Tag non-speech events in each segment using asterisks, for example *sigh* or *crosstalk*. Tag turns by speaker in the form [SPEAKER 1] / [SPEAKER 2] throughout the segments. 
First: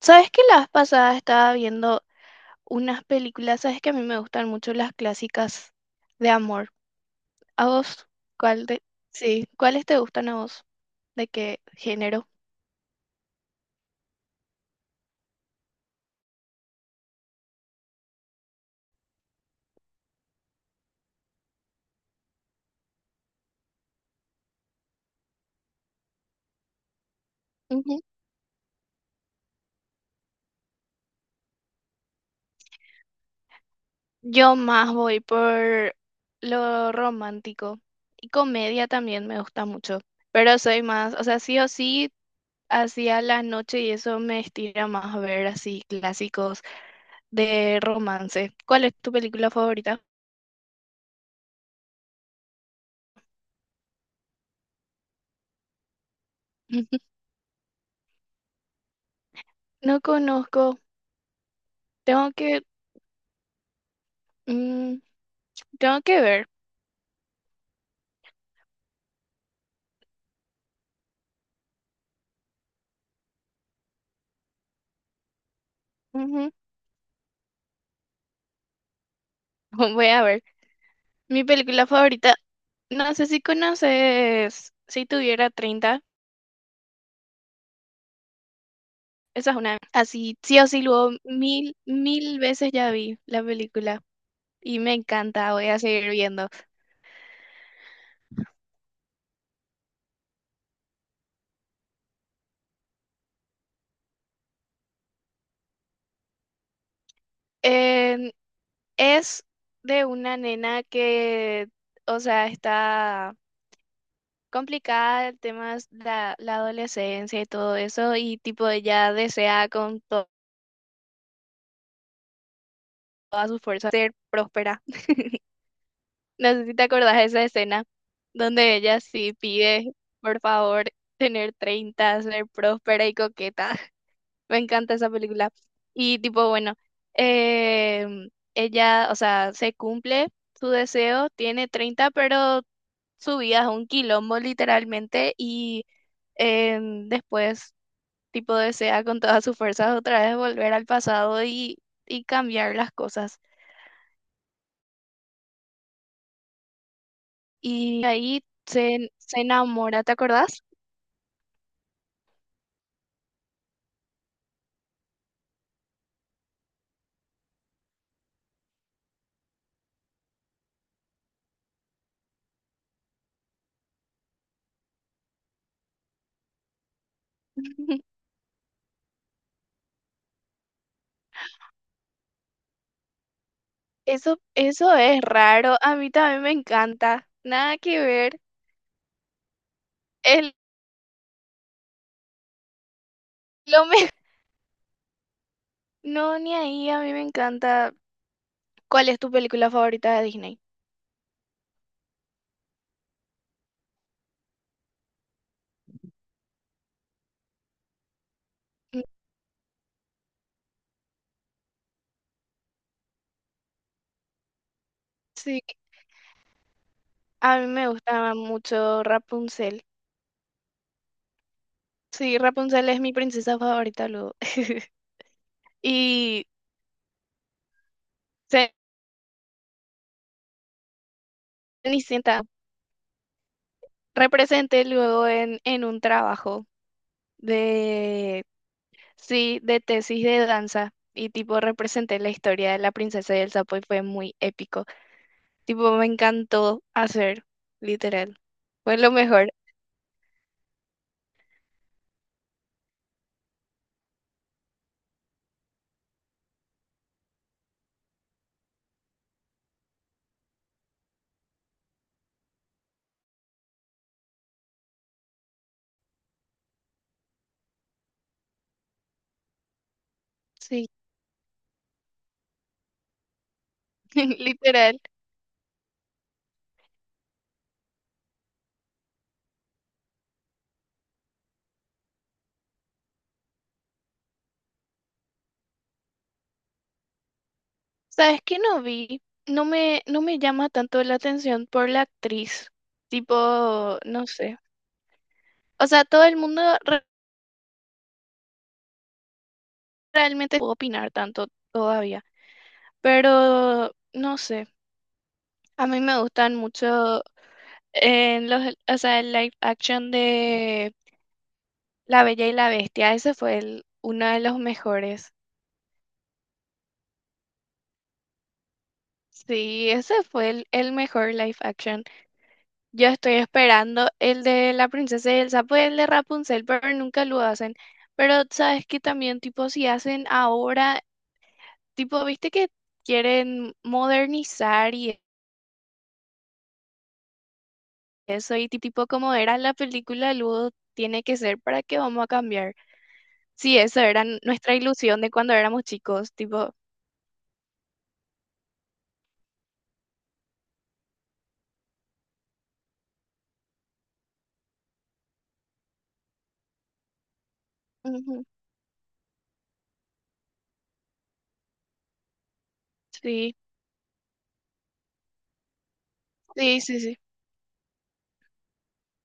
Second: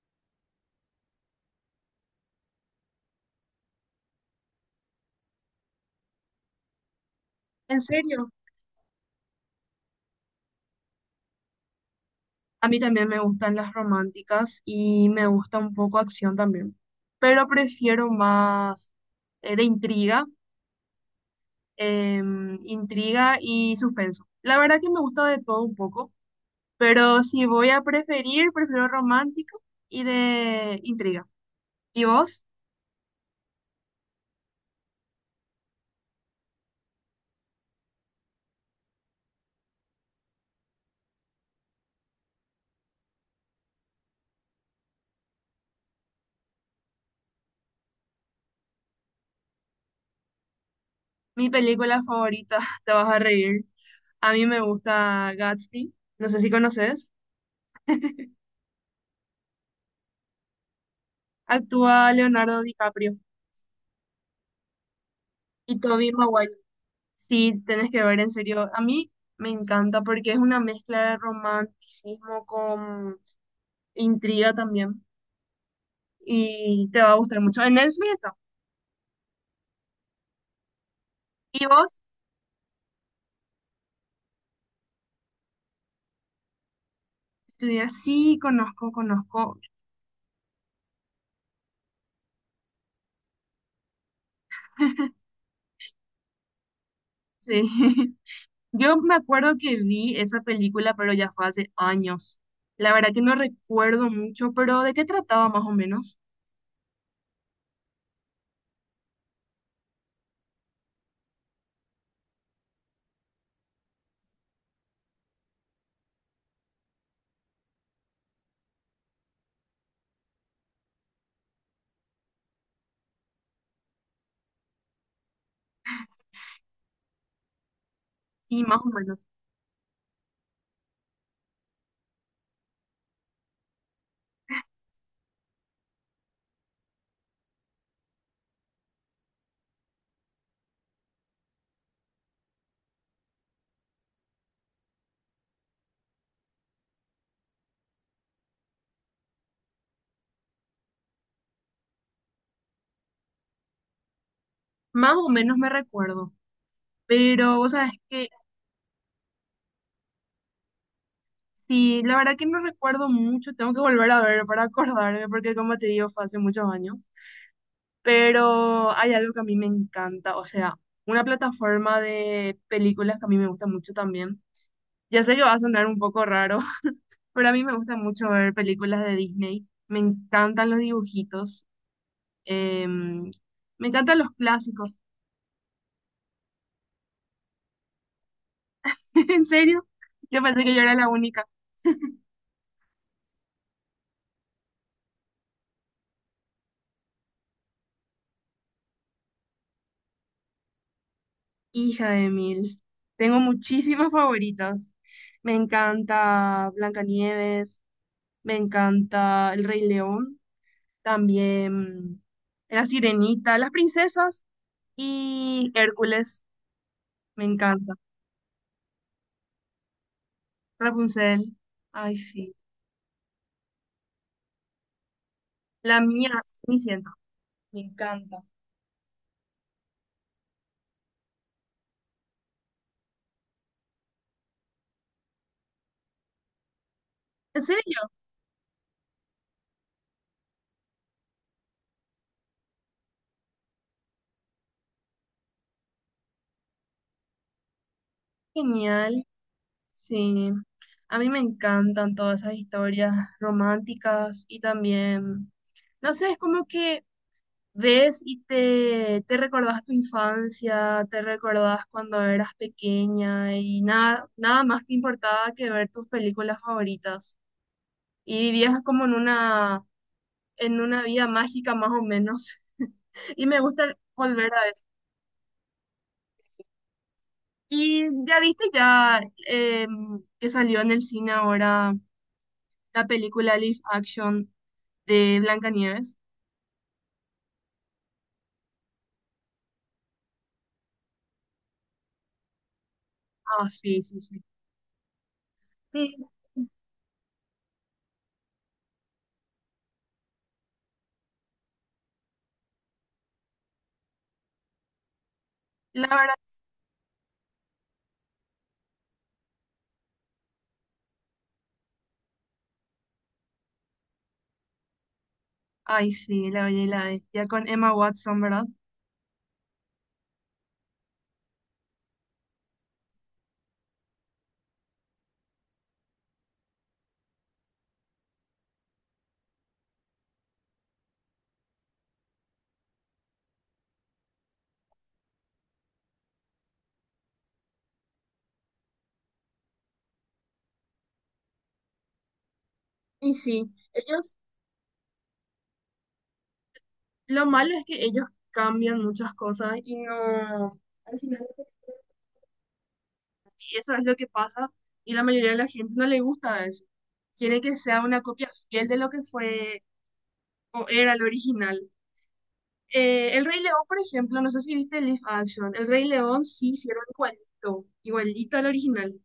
[SPEAKER 1] ¿Sabes que la vez pasada estaba viendo unas películas? ¿Sabes que a mí me gustan mucho las clásicas de amor? ¿A
[SPEAKER 2] En
[SPEAKER 1] vos?
[SPEAKER 2] serio,
[SPEAKER 1] ¿Cuál de... Sí, ¿cuáles te gustan a vos? ¿De qué género?
[SPEAKER 2] a mí también me gustan las románticas y me gusta un poco acción también, pero prefiero más de intriga, intriga y suspenso. La verdad que me gusta de todo un poco, pero si voy a
[SPEAKER 1] Ujú.
[SPEAKER 2] preferir, prefiero romántico y de intriga. ¿Y vos?
[SPEAKER 1] Yo más voy por lo romántico y comedia también me gusta mucho, pero soy más, o sea, sí o sí, hacia la noche y eso me estira más a ver así clásicos de romance. ¿Cuál es tu película favorita?
[SPEAKER 2] Mi película favorita, *laughs* te vas a reír. A mí me gusta Gatsby, no sé si conoces.
[SPEAKER 1] *laughs* No conozco,
[SPEAKER 2] Actúa
[SPEAKER 1] tengo
[SPEAKER 2] Leonardo
[SPEAKER 1] que
[SPEAKER 2] DiCaprio
[SPEAKER 1] Mm,
[SPEAKER 2] y
[SPEAKER 1] tengo
[SPEAKER 2] Tobey
[SPEAKER 1] que ver.
[SPEAKER 2] Maguire. Sí, tenés que ver, en serio. A mí me encanta porque es una mezcla de romanticismo con intriga también.
[SPEAKER 1] Ujú.
[SPEAKER 2] Y te va a gustar mucho. En Netflix está.
[SPEAKER 1] *laughs* Voy a ver. Mi
[SPEAKER 2] ¿Y
[SPEAKER 1] película
[SPEAKER 2] vos?
[SPEAKER 1] favorita, no sé si conoces, si tuviera 30
[SPEAKER 2] Tú dirás, sí, conozco,
[SPEAKER 1] esa es
[SPEAKER 2] conozco.
[SPEAKER 1] una, así, sí o sí, luego mil, mil veces ya vi la película y me encanta, voy a seguir viendo.
[SPEAKER 2] Sí. *laughs* Yo me acuerdo que vi esa película, pero ya fue hace años. La verdad que no recuerdo mucho, pero ¿de qué trataba más o menos?
[SPEAKER 1] Eh, es de una nena que, o sea, está complicada el tema de la adolescencia y todo eso y tipo ella desea con todas sus fuerzas ser próspera. No sé si te acordás de esa escena
[SPEAKER 2] Sí,
[SPEAKER 1] donde
[SPEAKER 2] más o
[SPEAKER 1] ella
[SPEAKER 2] menos.
[SPEAKER 1] sí pide, por favor, tener 30 ser próspera y coqueta. *laughs* Me encanta esa película. Y tipo, bueno, em, ella, o sea, se cumple su deseo, tiene 30 pero su vida es un quilombo literalmente y después, tipo, desea con todas sus fuerzas otra vez volver al pasado y cambiar las cosas.
[SPEAKER 2] Más o menos me recuerdo. Pero, ¿vos sabés
[SPEAKER 1] Y
[SPEAKER 2] que
[SPEAKER 1] ahí se enamora, ¿te acordás?
[SPEAKER 2] sí, la verdad que no recuerdo mucho? Tengo que volver a ver para acordarme, porque como te digo, fue hace muchos años, pero hay algo que a mí me encanta, o sea, una plataforma de películas que a mí me gusta mucho también. Ya sé que va a sonar un poco raro, *laughs* pero a mí me gusta
[SPEAKER 1] *laughs*
[SPEAKER 2] mucho ver películas de Disney, me encantan los dibujitos, em, me encantan los
[SPEAKER 1] Eso
[SPEAKER 2] clásicos,
[SPEAKER 1] es raro. A mí también me encanta. Nada que ver.
[SPEAKER 2] *laughs* en serio, yo
[SPEAKER 1] Es
[SPEAKER 2] pensé que yo era la única.
[SPEAKER 1] lo me... *laughs* No, ni ahí. A mí me encanta. ¿Cuál es tu película favorita de Disney?
[SPEAKER 2] Hija de mil. Tengo muchísimas favoritas. Me encanta Blancanieves, me
[SPEAKER 1] Mm,
[SPEAKER 2] encanta El Rey León, también La Sirenita, Las Princesas
[SPEAKER 1] sí,
[SPEAKER 2] y Hércules. Me
[SPEAKER 1] a mí me
[SPEAKER 2] encanta.
[SPEAKER 1] gusta mucho Rapunzel.
[SPEAKER 2] Rapunzel. Ay,
[SPEAKER 1] Sí,
[SPEAKER 2] sí.
[SPEAKER 1] Rapunzel es mi princesa favorita luego. *laughs*
[SPEAKER 2] La mía,
[SPEAKER 1] Y
[SPEAKER 2] Cenicienta. Me encanta.
[SPEAKER 1] Cenicienta representé luego en un trabajo
[SPEAKER 2] ¿En serio?
[SPEAKER 1] de, sí, de tesis de danza. Y tipo representé la historia de la princesa y el sapo y fue muy épico. Tipo, me encantó hacer, literal. Fue lo
[SPEAKER 2] Genial.
[SPEAKER 1] mejor.
[SPEAKER 2] Sí. A mí me encantan todas esas historias románticas y también, no sé, es como que ves y te recordás tu infancia, te recordás cuando eras pequeña y nada más te importaba que ver tus películas favoritas. Y vivías como en en
[SPEAKER 1] Sí,
[SPEAKER 2] una vida mágica más o menos. *laughs* Y me gusta
[SPEAKER 1] *laughs*
[SPEAKER 2] volver a eso.
[SPEAKER 1] literal.
[SPEAKER 2] Y ya viste ya que salió en el cine ahora la película Live Action de Blancanieves.
[SPEAKER 1] ¿Sabes qué no vi? No me llama tanto la atención por la actriz.
[SPEAKER 2] Ah,
[SPEAKER 1] Tipo,
[SPEAKER 2] sí, sí,
[SPEAKER 1] no
[SPEAKER 2] sí.
[SPEAKER 1] sé. O sea,
[SPEAKER 2] Sí,
[SPEAKER 1] todo el mundo realmente puede opinar tanto todavía. Pero, no sé. A mí
[SPEAKER 2] la
[SPEAKER 1] me
[SPEAKER 2] verdad.
[SPEAKER 1] gustan mucho en los, o sea, el live action de La Bella y la Bestia. Ese fue el, uno de los mejores.
[SPEAKER 2] Ay, sí, la bella y la bestia con Emma Watson, ¿verdad?
[SPEAKER 1] Sí, ese fue el mejor live action. Yo estoy esperando el de la princesa y el sapo y el de Rapunzel, pero nunca lo hacen. Pero sabes que también, tipo, si hacen ahora, tipo, viste que quieren modernizar y eso, y tipo, como era la película, luego tiene que ser para que vamos a cambiar.
[SPEAKER 2] Y sí,
[SPEAKER 1] Sí, eso era
[SPEAKER 2] ellos,
[SPEAKER 1] nuestra ilusión de cuando éramos chicos, tipo,
[SPEAKER 2] lo malo es que ellos cambian muchas cosas y no, al final, y eso es lo que pasa y la mayoría de la gente no le gusta eso. Quiere que sea una
[SPEAKER 1] ujú,
[SPEAKER 2] copia fiel de lo que fue o era el original. El
[SPEAKER 1] sí,
[SPEAKER 2] Rey León, por ejemplo, no sé si viste el live action, El Rey León sí
[SPEAKER 1] sí, sí,
[SPEAKER 2] hicieron
[SPEAKER 1] sí,
[SPEAKER 2] igualito, igualito al original,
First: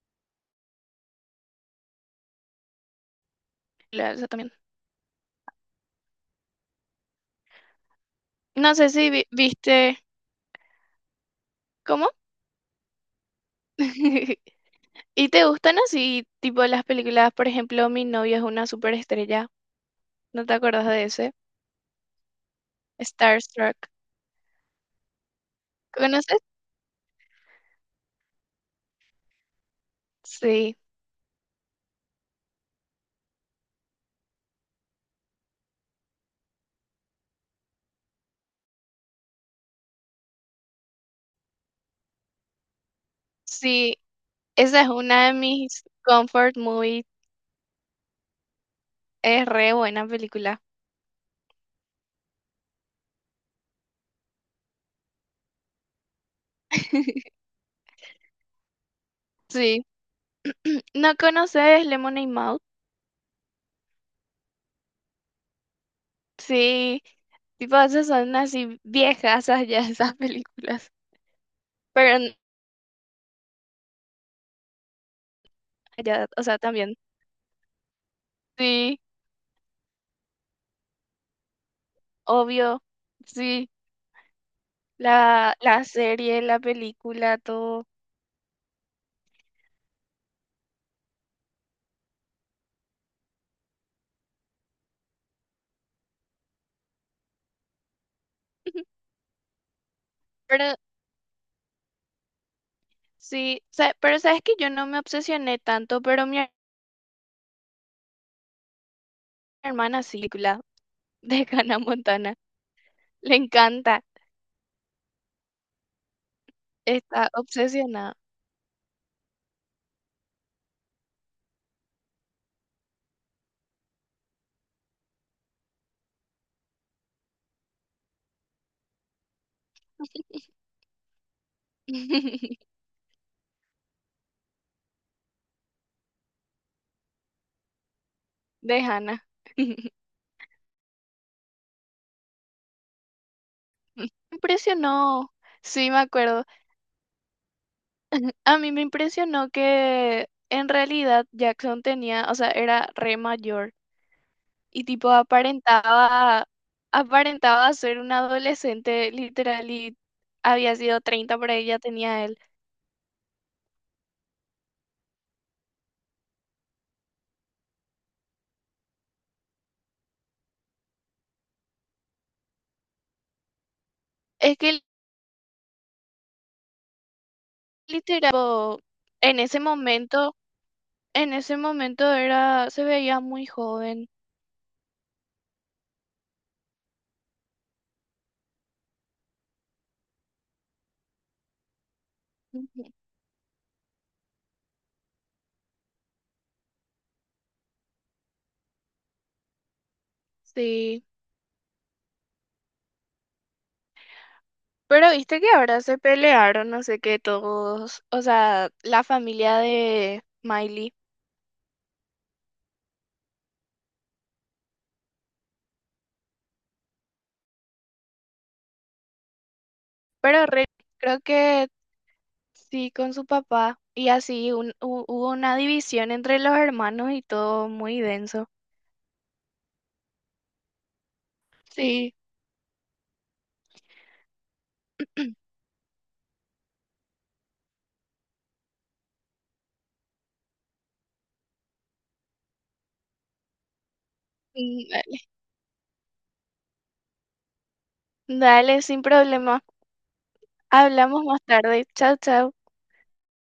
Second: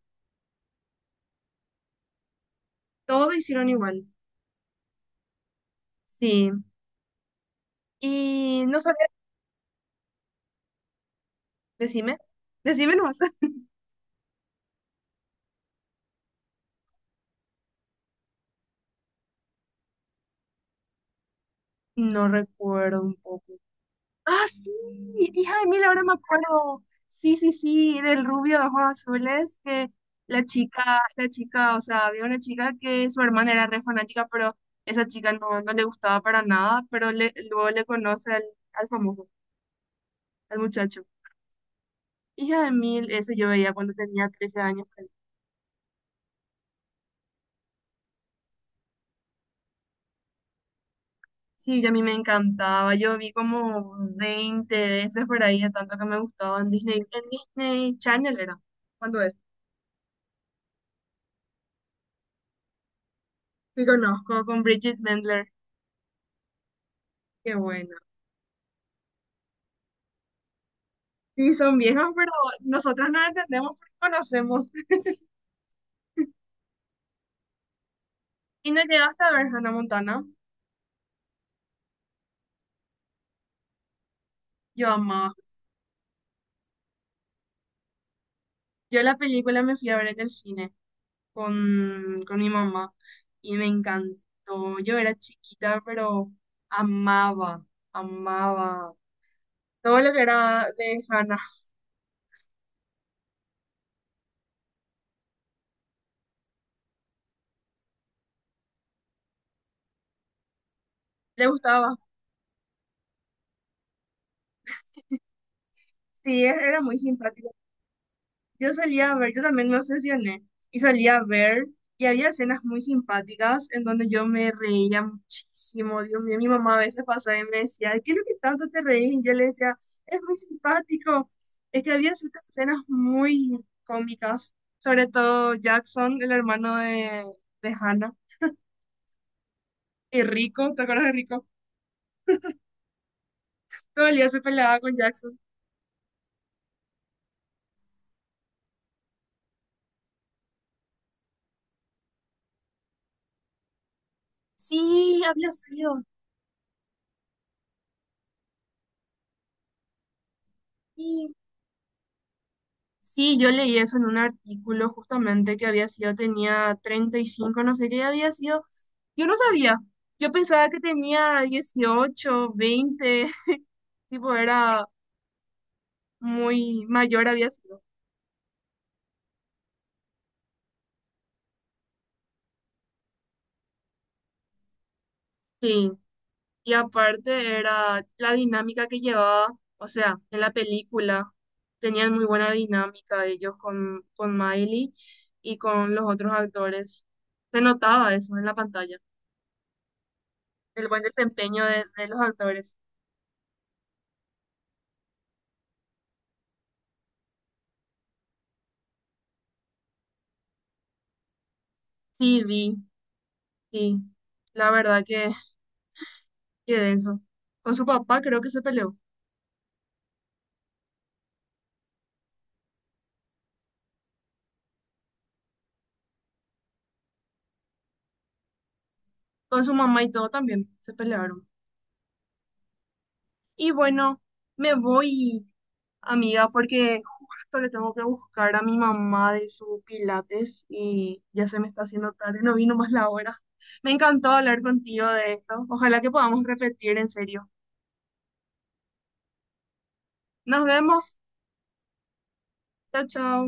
[SPEAKER 2] todo hicieron igual.
[SPEAKER 1] esa también.
[SPEAKER 2] Sí, y
[SPEAKER 1] No
[SPEAKER 2] no
[SPEAKER 1] sé
[SPEAKER 2] sabía,
[SPEAKER 1] si viste, ¿cómo?
[SPEAKER 2] decime, decime nomás. *laughs*
[SPEAKER 1] *laughs* ¿Y te gustan así, tipo las películas, por ejemplo, Mi novia es una superestrella? ¿No te acuerdas de ese?
[SPEAKER 2] No recuerdo un poco.
[SPEAKER 1] Starstruck.
[SPEAKER 2] Ah, sí, hija de mil, ahora me
[SPEAKER 1] ¿Conoces?
[SPEAKER 2] acuerdo. Sí, sí, sí, del rubio de ojos azules, que
[SPEAKER 1] Sí,
[SPEAKER 2] la chica, o sea, había una chica que su hermana era re fanática, pero esa chica no, no le gustaba para nada, pero le, luego le conoce al, al famoso, al muchacho. Hija de mil, eso yo veía cuando
[SPEAKER 1] sí,
[SPEAKER 2] tenía 13
[SPEAKER 1] esa
[SPEAKER 2] años.
[SPEAKER 1] es una de mis comfort movies. Es re buena película.
[SPEAKER 2] Sí, y a mí me encantaba, yo vi como 20 veces por ahí, de tanto que me gustaba en
[SPEAKER 1] *laughs*
[SPEAKER 2] Disney Channel era, cuando es,
[SPEAKER 1] Sí. ¿No conoces Lemonade Mouth?
[SPEAKER 2] y conozco con Bridget Mendler,
[SPEAKER 1] Sí,
[SPEAKER 2] qué
[SPEAKER 1] tipo
[SPEAKER 2] bueno.
[SPEAKER 1] esas son así viejas ya esas películas.
[SPEAKER 2] Sí, son viejas,
[SPEAKER 1] Pero
[SPEAKER 2] pero
[SPEAKER 1] n-
[SPEAKER 2] nosotras no entendemos porque conocemos.
[SPEAKER 1] ya, o sea, también.
[SPEAKER 2] Y no
[SPEAKER 1] Sí,
[SPEAKER 2] llegaste a ver Hannah Montana.
[SPEAKER 1] obvio. Sí,
[SPEAKER 2] Yo amaba.
[SPEAKER 1] la serie, la película, todo.
[SPEAKER 2] Yo la película me fui a ver en el cine con mi mamá y me encantó. Yo era chiquita, pero amaba, amaba
[SPEAKER 1] *laughs*
[SPEAKER 2] todo lo que era
[SPEAKER 1] Pero
[SPEAKER 2] de Hannah.
[SPEAKER 1] sí, pero sabes que yo no me obsesioné tanto, pero mi hermana sí, película *laughs*
[SPEAKER 2] Le
[SPEAKER 1] de Hannah
[SPEAKER 2] gustaba.
[SPEAKER 1] Montana. Le encanta,
[SPEAKER 2] Sí, era muy
[SPEAKER 1] está
[SPEAKER 2] simpática.
[SPEAKER 1] obsesionada
[SPEAKER 2] Yo salía a ver, yo también me obsesioné y salía a ver y había escenas muy simpáticas en donde yo me reía muchísimo. Dios mío, mi mamá a veces pasaba y me decía, ¿qué es lo que tanto te reís? Y yo le decía, es muy simpático. Es que había ciertas
[SPEAKER 1] *laughs*
[SPEAKER 2] escenas muy cómicas, sobre todo Jackson, el hermano de Hannah,
[SPEAKER 1] de Hannah.
[SPEAKER 2] y Rico, ¿te acuerdas de Rico? Todo el día se peleaba con
[SPEAKER 1] impresionó,
[SPEAKER 2] Jackson.
[SPEAKER 1] sí, me acuerdo. A mí me impresionó que en realidad Jackson tenía, o sea, era re mayor y tipo
[SPEAKER 2] Sí, había sido.
[SPEAKER 1] aparentaba, aparentaba ser un adolescente literal y había sido 30 por ahí, ya tenía él.
[SPEAKER 2] Sí, yo leí eso en un artículo justamente que había sido, tenía 35, no sé qué había sido. Yo no sabía. Yo pensaba que tenía 18, 20, *laughs* tipo
[SPEAKER 1] Es que
[SPEAKER 2] era muy mayor había sido.
[SPEAKER 1] literal, tipo, en ese momento... En ese momento era, se veía muy joven.
[SPEAKER 2] Sí, y aparte era la dinámica que llevaba, o sea, en la película tenían muy buena
[SPEAKER 1] Ujú.
[SPEAKER 2] dinámica ellos con Miley y con los otros actores. Se notaba eso en la pantalla, el buen
[SPEAKER 1] Sí.
[SPEAKER 2] desempeño de los actores.
[SPEAKER 1] Pero viste que ahora se pelearon, no sé qué, todos, o sea, la familia de Miley.
[SPEAKER 2] Sí, vi. Y la verdad que de eso. Con su papá creo que se peleó.
[SPEAKER 1] Pero creo que sí, con su papá. Y así hubo una división entre los hermanos y todo muy denso.
[SPEAKER 2] Con su mamá y todo también se pelearon.
[SPEAKER 1] Sí.
[SPEAKER 2] Y bueno, me voy,
[SPEAKER 1] *clears throat*
[SPEAKER 2] amiga, porque justo le tengo que buscar a mi mamá de su pilates y ya se me está haciendo tarde, no vino más la hora. Me encantó hablar contigo
[SPEAKER 1] Dale,
[SPEAKER 2] de esto. Ojalá que podamos repetir en serio.
[SPEAKER 1] dale, sin problema.
[SPEAKER 2] Nos vemos.
[SPEAKER 1] Hablamos más tarde. Chao, chao.
[SPEAKER 2] Chao, chao.